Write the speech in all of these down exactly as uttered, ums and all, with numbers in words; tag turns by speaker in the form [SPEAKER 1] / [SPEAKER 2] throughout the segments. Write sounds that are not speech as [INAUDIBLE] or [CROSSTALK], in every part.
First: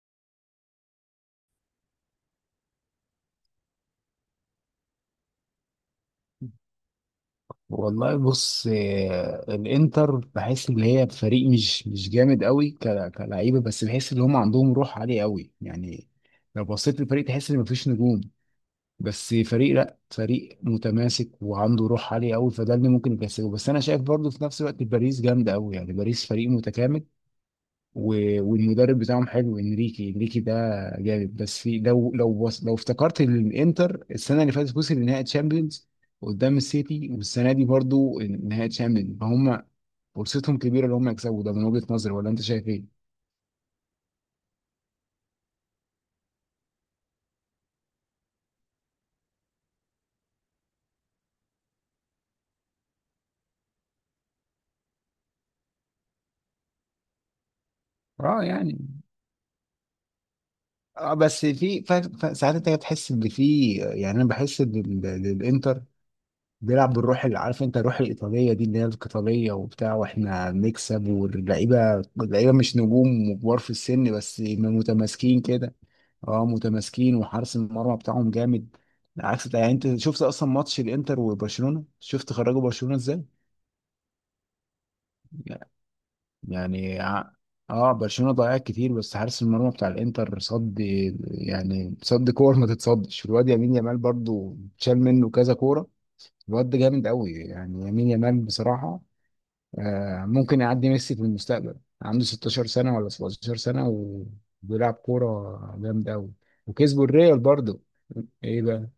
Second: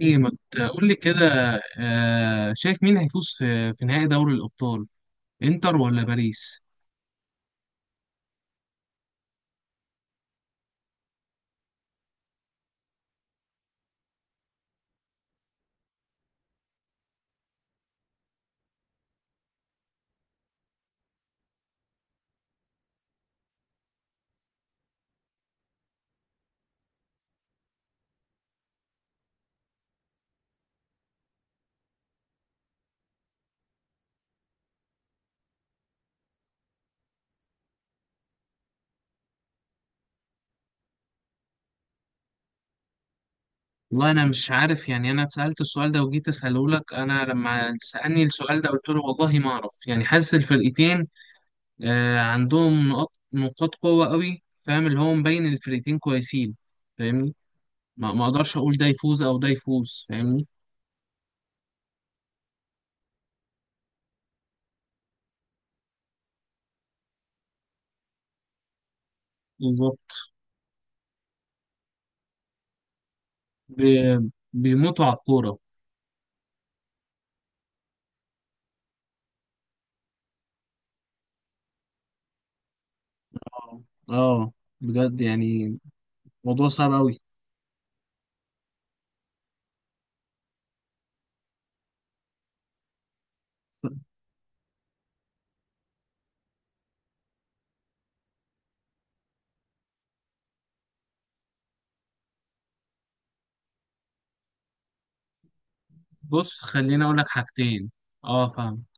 [SPEAKER 1] ايه ما تقول لي كده؟ آه، شايف مين هيفوز في في نهائي دوري الأبطال، انتر ولا باريس؟
[SPEAKER 2] والله بص، آه، الانتر بحس ان هي فريق مش مش جامد قوي ك- كلعيبه، بس بحس ان هم عندهم روح عاليه قوي يعني. لو بصيت للفريق تحس ان مفيش نجوم، بس فريق، لا فريق متماسك وعنده روح عاليه قوي، فده اللي ممكن يكسبه. بس انا شايف برضو في نفس الوقت باريس جامده قوي يعني باريس فريق متكامل. و- والمدرب بتاعهم حلو، انريكي، انريكي ده جامد. بس في لو لو وص- لو افتكرت الانتر السنه اللي فاتت وصل لنهائي تشامبيونز قدام السيتي، والسنه دي برضو نهائي تشامبيونز، فهم فرصتهم كبيره ان هم يكسبوا ده، من وجهه نظري، ولا انت شايف ايه؟
[SPEAKER 1] والله انا مش عارف يعني انا اتسألت السؤال ده وجيت اساله لك. انا لما سألني السؤال ده قلت له والله ما اعرف، يعني حاسس الفرقتين آه، عندهم نقاط نقاط قوة قوي. فاهم اللي هو مبين الفرقتين كويسين، فاهمني؟ ما ما
[SPEAKER 2] اه
[SPEAKER 1] اقدرش اقول
[SPEAKER 2] يعني.
[SPEAKER 1] ده يفوز او ده يفوز، فاهمني.
[SPEAKER 2] اه بس في ف- ف- ساعات انت بتحس ان في، يعني انا بحس ان ال- الانتر بيلعب بالروح، اللي عارف انت الروح الايطاليه دي اللي هي القتاليه وبتاع،
[SPEAKER 1] بالظبط.
[SPEAKER 2] واحنا بنكسب، واللعيبه، اللعيبه مش نجوم وكبار في السن،
[SPEAKER 1] ب-
[SPEAKER 2] بس
[SPEAKER 1] بيموتوا على
[SPEAKER 2] متماسكين
[SPEAKER 1] الكورة.
[SPEAKER 2] كده. اه متماسكين، وحارس المرمى بتاعهم جامد، عكس يعني. انت شفت اصلا ماتش الانتر وبرشلونه؟ شفت خرجوا برشلونه ازاي؟
[SPEAKER 1] اه. آه، بجد يعني موضوع صعب
[SPEAKER 2] يعني
[SPEAKER 1] قوي.
[SPEAKER 2] ع- اه برشلونه ضيعت كتير، بس حارس المرمى بتاع الانتر صد، يعني صد كور ما تتصدش. والواد يمين يامال برضو شال منه كذا كوره، الواد ده جامد قوي يعني يمين يامال بصراحه. آه، ممكن يعدي ميسي في المستقبل. عنده 16 سنة ولا 17 سنة، وبيلعب كورة جامدة أوي،
[SPEAKER 1] بص خليني
[SPEAKER 2] وكسبوا
[SPEAKER 1] اقول لك
[SPEAKER 2] الريال برضه.
[SPEAKER 1] حاجتين. اه
[SPEAKER 2] إيه
[SPEAKER 1] فاهم.
[SPEAKER 2] بقى؟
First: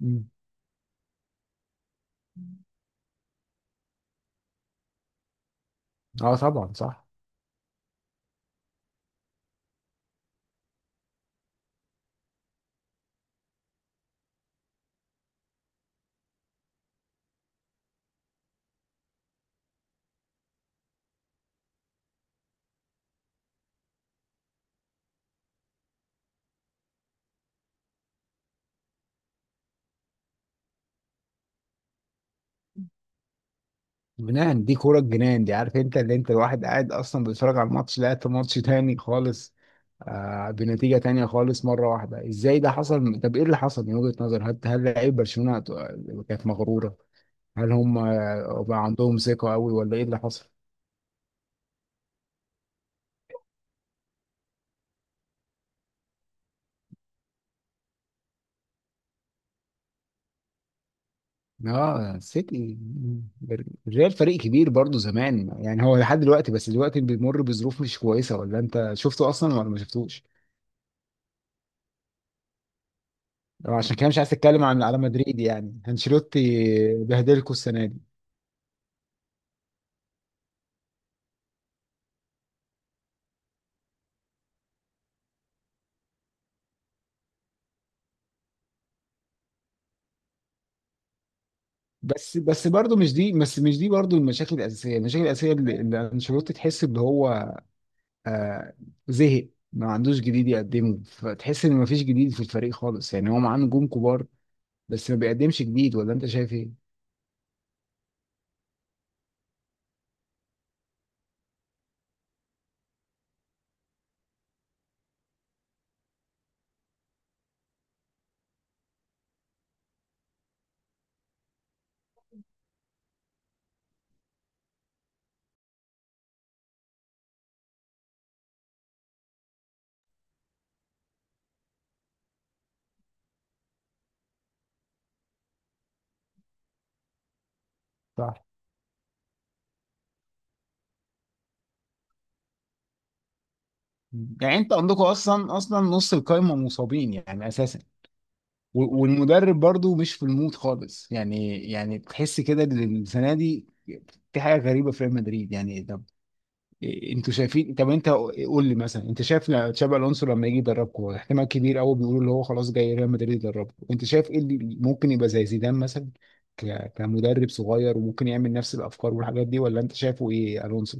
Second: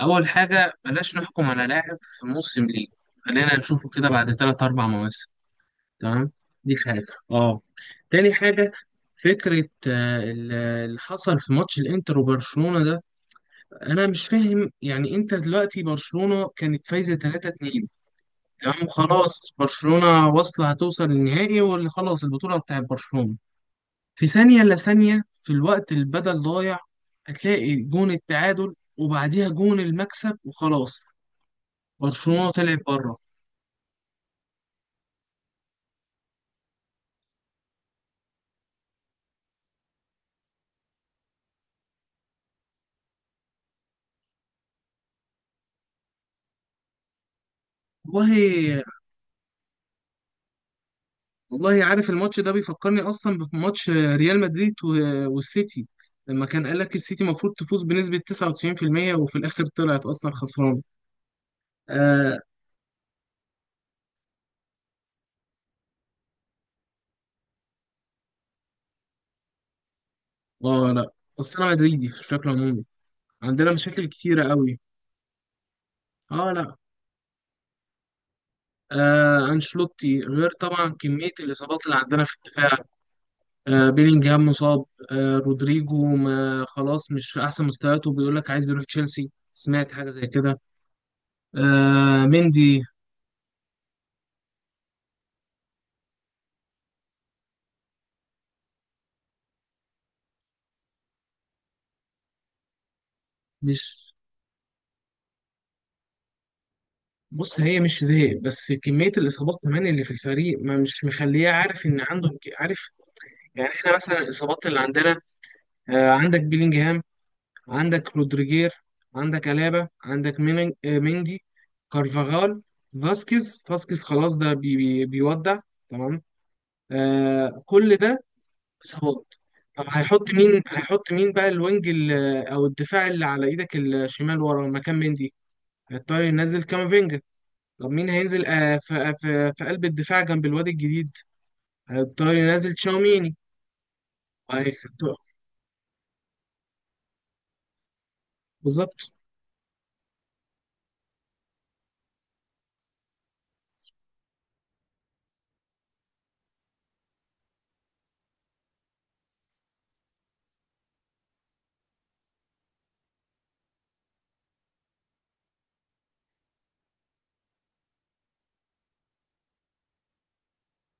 [SPEAKER 2] مم.
[SPEAKER 1] اول حاجه، بلاش نحكم على لاعب في موسم ليه، خلينا نشوفه كده بعد ثلاث اربع مواسم. تمام.
[SPEAKER 2] أه طبعا
[SPEAKER 1] دي حاجه.
[SPEAKER 2] صح.
[SPEAKER 1] اه. تاني حاجه، فكره آه، ال- اللي حصل في ماتش الانتر وبرشلونه ده، انا مش فاهم. يعني انت دلوقتي برشلونه كانت فايزه تلاتة اتنين، تمام؟ وخلاص برشلونه واصله، هتوصل للنهائي واللي خلاص البطوله بتاعت برشلونه. في ثانية إلا ثانية في الوقت البدل ضايع هتلاقي جون التعادل وبعديها جون المكسب وخلاص، برشلونة طلعت بره.
[SPEAKER 2] جنان، دي كورة الجنان دي، عارف أنت، اللي أنت الواحد قاعد أصلا بيتفرج على الماتش لقيت ماتش تاني خالص، آه بنتيجة تانية خالص مرة واحدة. إزاي ده حصل؟ طب إيه اللي حصل من وجهة نظر، هل هل لعيب برشلونة كانت مغرورة؟ هل هم، آه،
[SPEAKER 1] والله،
[SPEAKER 2] بقى عندهم ثقة أوي، ولا إيه اللي حصل؟
[SPEAKER 1] والله عارف الماتش ده بيفكرني أصلا بماتش ريال مدريد و- والسيتي، لما كان قال لك السيتي المفروض تفوز بنسبة تسعة وتسعون في المئة، وفي الآخر طلعت أصلا خسرانة.
[SPEAKER 2] اه
[SPEAKER 1] آه.
[SPEAKER 2] سيتي. الريال فريق كبير برضه زمان، يعني هو لحد دلوقتي، بس دلوقتي بيمر بظروف مش كويسه. ولا انت شفته اصلا ولا ما شفتوش؟
[SPEAKER 1] آه لا، أصل أنا مدريدي بشكل عمومي، عندنا
[SPEAKER 2] أو عشان
[SPEAKER 1] مشاكل
[SPEAKER 2] كده مش عايز
[SPEAKER 1] كتيرة
[SPEAKER 2] اتكلم
[SPEAKER 1] قوي.
[SPEAKER 2] عن، على مدريد يعني، انشيلوتي
[SPEAKER 1] آه لا.
[SPEAKER 2] بهدلكوا السنه دي.
[SPEAKER 1] آه أنشلوتي غير طبعا كمية الإصابات اللي عندنا في الدفاع. آه، بيلينجهام مصاب. آه، رودريجو ما خلاص مش في احسن مستوياته، بيقول لك عايز يروح تشيلسي، سمعت حاجه زي كده. آه،
[SPEAKER 2] بس بس
[SPEAKER 1] مندي.
[SPEAKER 2] برضه مش دي، بس مش دي برضه، المشاكل الاساسيه، المشاكل الاساسيه اللي اللي انشيلوتي، تحس ان هو، آه، زهق، ما عندوش جديد يقدمه، فتحس ان ما فيش جديد في الفريق خالص. يعني هو معاه
[SPEAKER 1] مش
[SPEAKER 2] نجوم كبار، بس ما بيقدمش جديد، ولا انت شايف ايه؟
[SPEAKER 1] بص، هي مش زهق، بس كميه الاصابات كمان اللي في الفريق ما مش مخليه عارف ان عنده. عارف، يعني احنا مثلا الاصابات اللي عندنا، آه، عندك بيلينجهام، عندك رودريجير، عندك الابا، عندك مين- آه، مندي، كارفاغال، فاسكيز فاسكيز خلاص ده بي بي بيودع، تمام. آه كل ده اصابات. طب هيحط مين، هيحط مين بقى الوينج ال- او الدفاع اللي على ايدك الشمال ورا مكان مندي؟ هيضطر ينزل كامافينجا. طب مين هينزل آه، في في في قلب الدفاع جنب الواد الجديد؟ هيضطر ينزل تشاوميني.
[SPEAKER 2] يعني انت عندكم
[SPEAKER 1] هيحط-
[SPEAKER 2] اصلا اصلا نص القايمه مصابين يعني اساسا. و-
[SPEAKER 1] بالظبط.
[SPEAKER 2] والمدرب برضو مش في المود خالص يعني، يعني تحس كده ان السنه دي في حاجه غريبه في ريال مدريد. يعني طب انتوا شايفين؟ طب انت قول لي مثلا، انت شايف لا- تشابي الونسو لما يجي يدربكم، هو احتمال كبير قوي بيقولوا اللي هو خلاص جاي ريال مدريد يدربكم، انت شايف ايه اللي ممكن يبقى زي زيدان مثلا، ك- كمدرب صغير، وممكن يعمل نفس الافكار والحاجات دي، ولا انت شايفه ايه الونسو؟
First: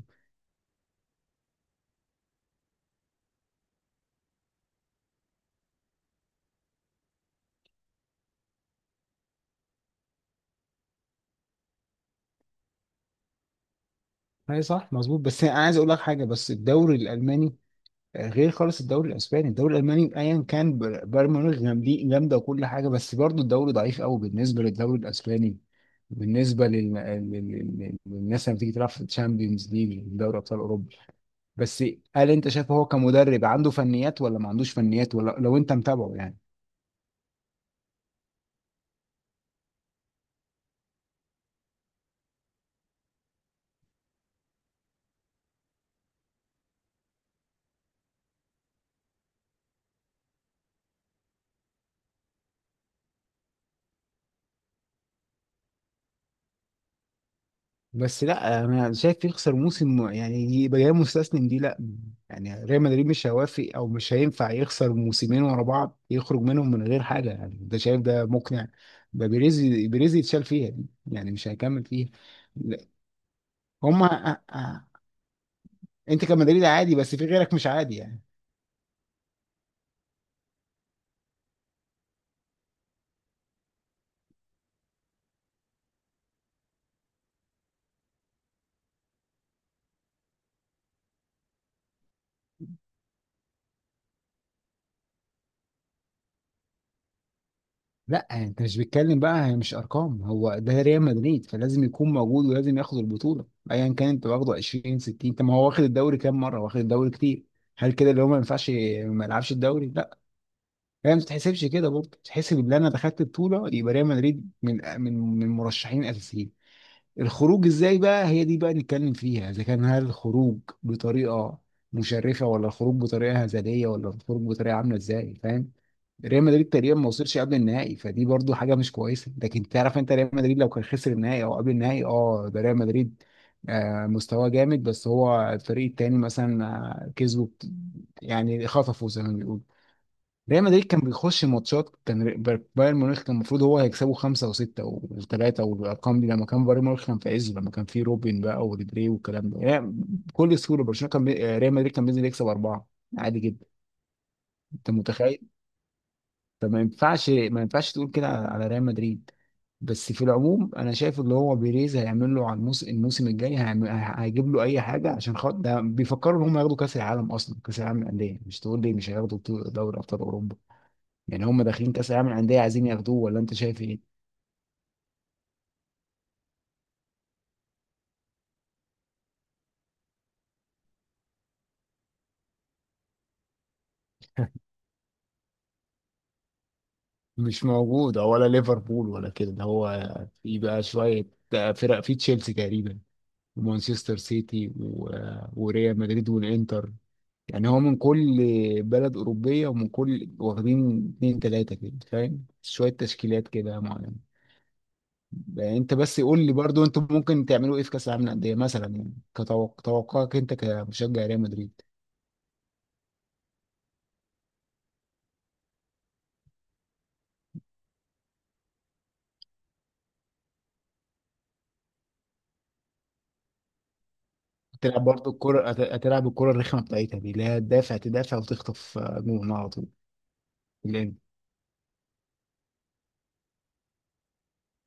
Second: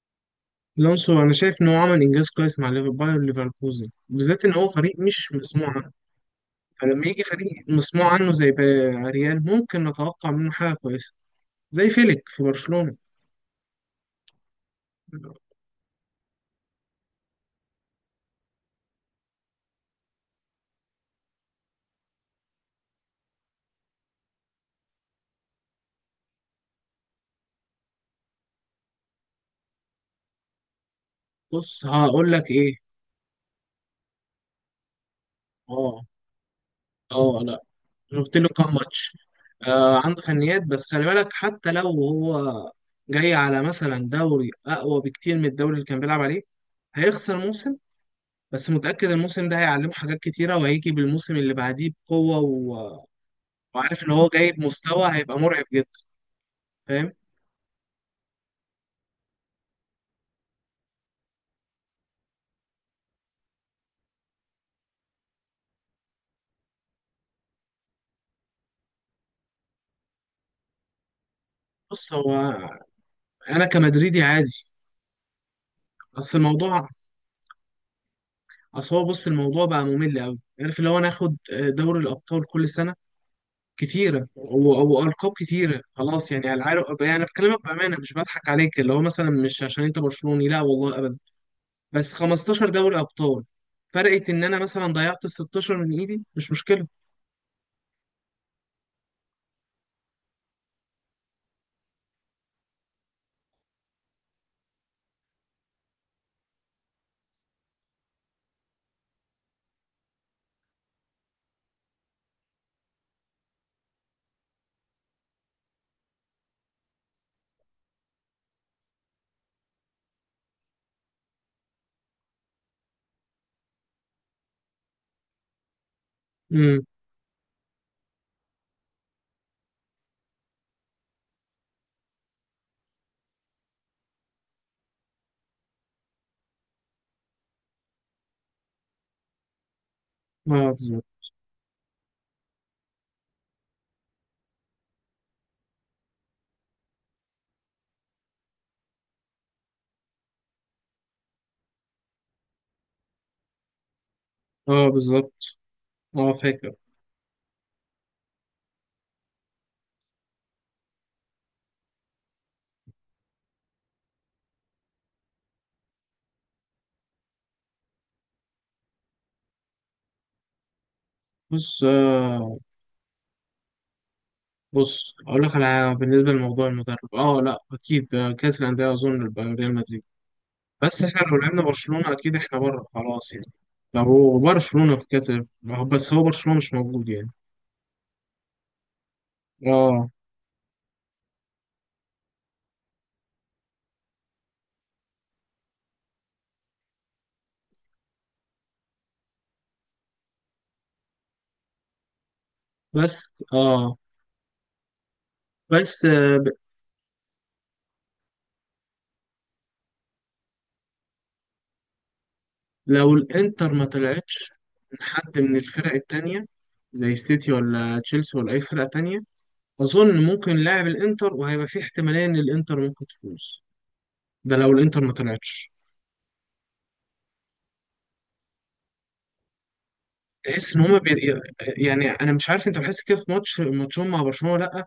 [SPEAKER 1] الونسو انا شايف ان هو عمل انجاز كويس مع ليفر- باير ليفركوزن، بالذات ان هو فريق مش مسموع عنه. فلما يجي فريق مسموع عنه زي بقى ريال، ممكن نتوقع منه حاجه كويسه، زي فيليك في برشلونه.
[SPEAKER 2] اي صح مظبوط، بس انا عايز اقول لك حاجه، بس الدوري الالماني غير خالص الدوري الاسباني. الدوري الالماني ايا كان، بر- بايرن ميونخ جامدين- جامده، وكل حاجه، بس برضو الدوري ضعيف قوي بالنسبه للدوري الاسباني، بالنسبه لل، لل، لل- للناس لما تيجي تلعب في الشامبيونز ليج، دوري ابطال اوروبا. بس
[SPEAKER 1] بص هقول
[SPEAKER 2] هل انت
[SPEAKER 1] لك
[SPEAKER 2] شايف
[SPEAKER 1] ايه.
[SPEAKER 2] هو كمدرب عنده فنيات، ولا ما عندوش فنيات، ولا لو انت
[SPEAKER 1] اه.
[SPEAKER 2] متابعه يعني.
[SPEAKER 1] اه. شفت له كام ماتش. آه عنده فنيات، بس خلي بالك حتى لو هو جاي على مثلا دوري اقوى بكتير من الدوري اللي كان بيلعب عليه، هيخسر موسم. بس متأكد الموسم ده هيعلمه حاجات كتيرة، وهيجي بالموسم اللي بعديه بقوة، و... وعارف ان هو جاي بمستوى هيبقى مرعب جدا، فاهم؟
[SPEAKER 2] بس لا انا شايف يخسر موسم يعني، يبقى جاي مستسلم، دي لا. يعني ريال مدريد مش هيوافق، او مش هينفع يخسر موسمين ورا بعض يخرج منهم من غير حاجه. يعني ده، شايف ده مقنع؟ ده بيريز، بيريز يتشال فيها دي، يعني مش هيكمل فيها.
[SPEAKER 1] بص هو
[SPEAKER 2] لا،
[SPEAKER 1] انا كمدريدي
[SPEAKER 2] هما، أ-
[SPEAKER 1] عادي.
[SPEAKER 2] أ- انت
[SPEAKER 1] بس
[SPEAKER 2] كمدريد
[SPEAKER 1] الموضوع،
[SPEAKER 2] عادي، بس في غيرك مش عادي يعني.
[SPEAKER 1] اصل هو بص، الموضوع بقى ممل قوي، عارف اللي هو ناخد دوري الابطال كل سنة كتيرة و- وألقاب كتيرة خلاص. يعني على العارف، يعني أنا بكلمك بأمانة، مش بضحك عليك، اللي هو مثلا مش عشان أنت برشلوني، لا والله أبدا. بس خمستاشر دوري أبطال فرقت، إن أنا مثلا ضيعت ال ستاشر من إيدي مش مشكلة.
[SPEAKER 2] لا انت مش بتتكلم بقى، هي مش ارقام، هو ده ريال مدريد، فلازم يكون موجود، ولازم ياخد البطوله ايا كان. انت واخده عشرين ستين، طب ما هو واخد الدوري كام مره، واخد الدوري كتير. هل كده اللي هو ما ينفعش ما يلعبش الدوري؟ لا، هي ما بتتحسبش كده برضه، بتتحسب ان انا دخلت بطوله، يبقى ريال مدريد من من من مرشحين اساسيين. الخروج ازاي بقى، هي دي بقى نتكلم فيها، اذا كان، هل الخروج بطريقه مشرفه، ولا الخروج بطريقه هزليه، ولا الخروج بطريقه عامله ازاي، فاهم. ريال مدريد
[SPEAKER 1] امم.
[SPEAKER 2] تقريبا ما وصلش قبل النهائي، فدي برضو حاجه مش كويسه. لكن تعرف انت ريال مدريد لو كان خسر النهائي او قبل النهائي، اه ده ريال مدريد، آه مستواه جامد، بس هو الفريق التاني مثلا، آه، كسبه بت- يعني خطفه زي ما بيقولوا. ريال
[SPEAKER 1] اه
[SPEAKER 2] مدريد كان
[SPEAKER 1] بالظبط.
[SPEAKER 2] بيخش ماتشات، كان ري- بر- بايرن ميونخ كان المفروض هو هيكسبه خمسة وستة وثلاثة، والأرقام دي لما كان بايرن ميونخ كان في عزه، لما كان في روبن بقى وريبيري والكلام ده يعني. بكل سهولة برشلونة كان بي... آه، ريال مدريد كان بينزل يكسب أربعة عادي جدا.
[SPEAKER 1] اه
[SPEAKER 2] أنت متخيل؟
[SPEAKER 1] بالظبط. اه فاكر.
[SPEAKER 2] فما ينفعش، ما ينفعش تقول كده على، على ريال مدريد. بس في العموم، أنا شايف اللي هو بيريز هيعمل له على الموس، الموسم الجاي، هيعمل، هيجيب له أي حاجة، عشان خاطر ده بيفكروا إن هم ياخدوا كأس العالم. أصلا كأس العالم للأندية، مش تقول لي مش هياخدوا بطولة دوري أبطال أوروبا، يعني هم
[SPEAKER 1] بص
[SPEAKER 2] داخلين كاس العالم
[SPEAKER 1] آه
[SPEAKER 2] للانديه عايزين ياخدوه، ولا انت شايف ايه؟
[SPEAKER 1] بص أقول لك على حاجة. بالنسبة لموضوع المدرب، اه لا أكيد. آه، كأس الأندية أظن يبقى ريال مدريد. بس إحنا لو لعبنا برشلونة أكيد إحنا بره، خلاص يعني، لو هو
[SPEAKER 2] [LAUGHS]
[SPEAKER 1] برشلونة في كأس. بس هو برشلونة مش موجود يعني.
[SPEAKER 2] مش موجود، أو ولا ليفربول ولا كده. ده
[SPEAKER 1] اه.
[SPEAKER 2] هو في بقى شويه فرق، في تشيلسي تقريبا، ومانشستر سيتي، و... وريال مدريد والانتر. يعني هو من كل بلد أوروبية ومن كل واخدين اتنين تلاتة كده، فاهم، شوية
[SPEAKER 1] بس.
[SPEAKER 2] تشكيلات كده
[SPEAKER 1] اه
[SPEAKER 2] معينة. يعني أنت
[SPEAKER 1] بس
[SPEAKER 2] بس
[SPEAKER 1] آه،
[SPEAKER 2] قول
[SPEAKER 1] ب-
[SPEAKER 2] لي برضو، أنتوا ممكن تعملوا إيه في كأس العالم للأندية مثلا، يعني كتوقعك أنت كمشجع ريال مدريد.
[SPEAKER 1] لو الانتر ما طلعتش من حد من الفرق التانية، زي سيتي ولا تشيلسي ولا اي فرقة تانية، اظن ممكن لاعب الانتر، وهيبقى في احتمالية ان الانتر ممكن تفوز. ده لو الانتر
[SPEAKER 2] هتلعب
[SPEAKER 1] ما
[SPEAKER 2] برضه الكرة،
[SPEAKER 1] طلعتش.
[SPEAKER 2] هت- هتلعب الكرة الرخمة بتاعتها دي، اللي هي تدافع تدافع وتخطف آه، جون على طول
[SPEAKER 1] تحس ان
[SPEAKER 2] في
[SPEAKER 1] هما
[SPEAKER 2] الإند.
[SPEAKER 1] بي... يعني انا مش عارف، انت بتحس كده في ماتش ماتشهم مع برشلونة ولا لا؟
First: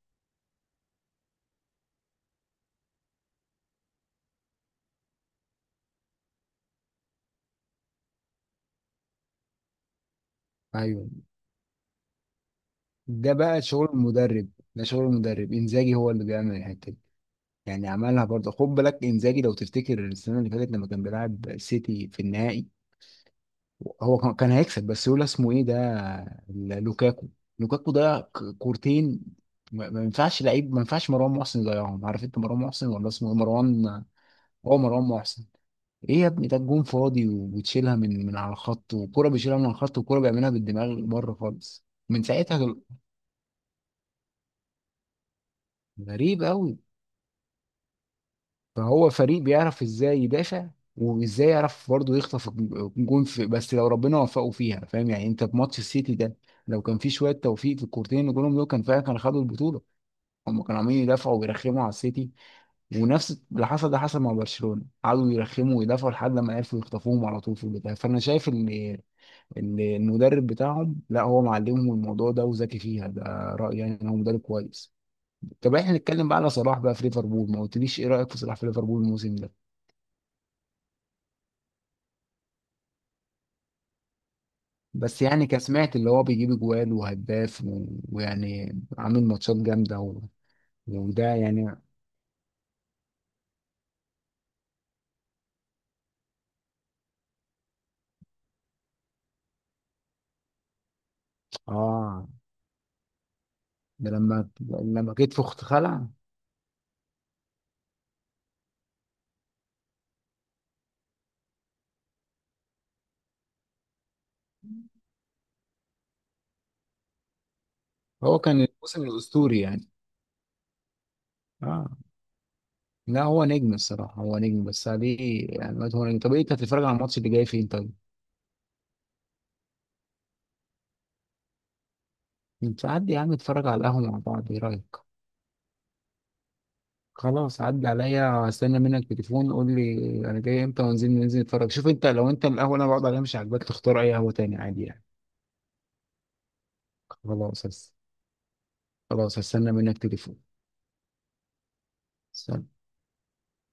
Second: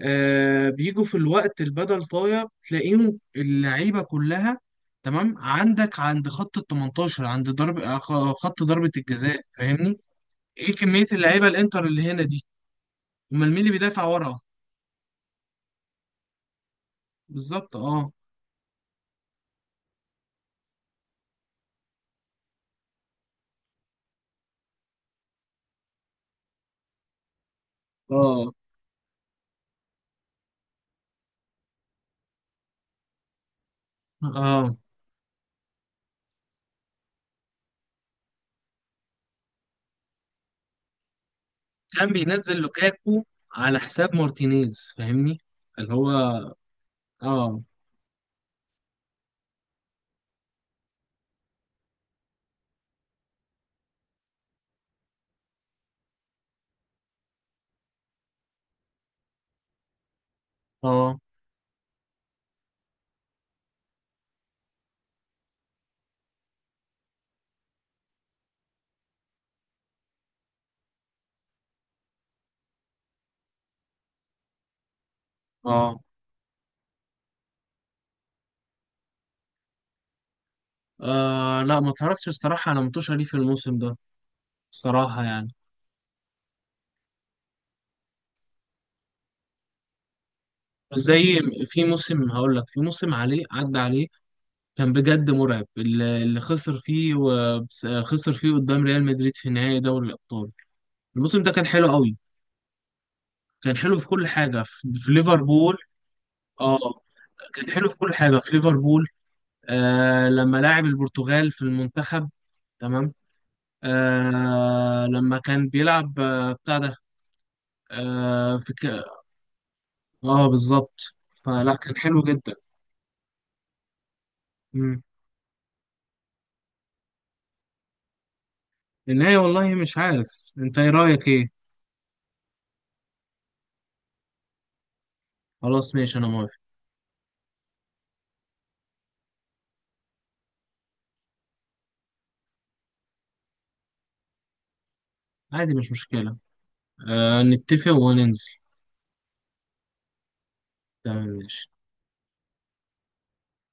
[SPEAKER 1] آه بيجوا في الوقت البدل طاير تلاقيهم اللعيبة كلها، تمام، عندك عند خط ال تمنتاشر، عند ضرب آه، خ- خط ضربة الجزاء، فاهمني؟ ايه كمية
[SPEAKER 2] أيوه،
[SPEAKER 1] اللعيبة الانتر اللي هنا دي؟
[SPEAKER 2] ده
[SPEAKER 1] امال مين
[SPEAKER 2] بقى
[SPEAKER 1] اللي
[SPEAKER 2] شغل
[SPEAKER 1] بيدافع ورا؟
[SPEAKER 2] المدرب. ده شغل المدرب إنزاجي، هو اللي بيعمل الحتة دي.
[SPEAKER 1] بالظبط.
[SPEAKER 2] يعني
[SPEAKER 1] اه.
[SPEAKER 2] عملها برضه، خد بالك إنزاجي، لو تفتكر السنة اللي فاتت لما كان بيلعب سيتي في النهائي، هو كان كان هيكسب، بس لولا اسمه إيه ده، ال- لوكاكو. لوكاكو ضيع
[SPEAKER 1] اه.
[SPEAKER 2] ك- كورتين. ما ما ينفعش لعيب، ما ينفعش مروان محسن يضيعهم، عارف انت مروان محسن، ولا اسمه إيه؟ مروان،
[SPEAKER 1] اه.
[SPEAKER 2] هو مروان محسن. ايه يا ابني، ده الجون فاضي وبتشيلها من من على الخط، وكرة بيشيلها من على الخط، وكرة بيعملها بالدماغ بره خالص،
[SPEAKER 1] كان
[SPEAKER 2] من
[SPEAKER 1] بينزل
[SPEAKER 2] ساعتها دول-
[SPEAKER 1] لوكاكو على حساب مارتينيز، فاهمني؟ اللي هو،
[SPEAKER 2] غريب قوي.
[SPEAKER 1] اه.
[SPEAKER 2] فهو فريق بيعرف ازاي يدافع، وازاي يعرف برضه يخطف الج- الجون، في بس لو ربنا وفقه فيها، فاهم يعني، انت في ماتش السيتي ده لو كان في شويه توفيق في الكورتين اللي جولهم دول، كان فعلا كانوا خدوا البطوله، هم كانوا عمالين
[SPEAKER 1] اه.
[SPEAKER 2] يدافعوا ويرخموا على السيتي. ونفس اللي حصل ده حصل مع برشلونه، قعدوا يرخموا ويدافعوا لحد ما عرفوا يخطفوهم على طول في البدايه. فانا شايف ان ان المدرب بتاعهم، لا هو معلمهم الموضوع ده وذكي فيها، ده رايي يعني، ان هو مدرب كويس. طب احنا
[SPEAKER 1] اه.
[SPEAKER 2] نتكلم بقى على صلاح بقى في ليفربول، ما قلتليش ايه رايك في صلاح في ليفربول الموسم ده.
[SPEAKER 1] آه لا ما اتفرجتش الصراحة على متوشة ليه في الموسم ده الصراحة،
[SPEAKER 2] بس يعني
[SPEAKER 1] يعني.
[SPEAKER 2] كسمعت اللي هو بيجيب اجوال وهداف و- ويعني عامل ماتشات جامده و...
[SPEAKER 1] بس زي،
[SPEAKER 2] وده يعني.
[SPEAKER 1] في موسم هقول لك في موسم عليه، عدى عليه كان بجد مرعب، اللي اللي خسر فيه و- بس- خسر فيه قدام ريال مدريد في نهائي دوري الأبطال، الموسم ده كان حلو قوي،
[SPEAKER 2] اه،
[SPEAKER 1] كان حلو في
[SPEAKER 2] ده
[SPEAKER 1] كل
[SPEAKER 2] لما
[SPEAKER 1] حاجة في في
[SPEAKER 2] لما جيت في اخت
[SPEAKER 1] ليفربول.
[SPEAKER 2] خلع.
[SPEAKER 1] اه. كان حلو في كل حاجه في ليفربول. آه لما لاعب البرتغال في المنتخب، تمام. آه لما كان بيلعب آه بتاع ده،
[SPEAKER 2] هو
[SPEAKER 1] اه
[SPEAKER 2] كان
[SPEAKER 1] في ك...
[SPEAKER 2] الموسم الاسطوري يعني.
[SPEAKER 1] اه بالظبط. فلا
[SPEAKER 2] اه،
[SPEAKER 1] كان حلو جدا.
[SPEAKER 2] لا هو نجم الصراحه، هو نجم بس
[SPEAKER 1] مم.
[SPEAKER 2] عليه، يعني هو نجم. طب إيه، انت هتتفرج على الماتش اللي جاي فين طيب؟
[SPEAKER 1] النهاية والله مش عارف، انت ايه رأيك ايه؟
[SPEAKER 2] انت عدي يا عم، اتفرج على القهوه مع بعض، ايه رايك؟
[SPEAKER 1] خلاص ماشي انا موافق.
[SPEAKER 2] خلاص عدى عليا، استنى منك تليفون، قول لي انا جاي امتى، وننزل ننزل نتفرج. شوف انت، لو انت القهوه اللي انا بقعد عليها مش عاجباك، تختار اي قهوه تاني، عادي يعني.
[SPEAKER 1] عادي مش مشكلة. آه
[SPEAKER 2] خلاص
[SPEAKER 1] نتفق
[SPEAKER 2] هس...
[SPEAKER 1] وننزل.
[SPEAKER 2] خلاص هستنى منك تليفون.
[SPEAKER 1] تمام ماشي.
[SPEAKER 2] سلام.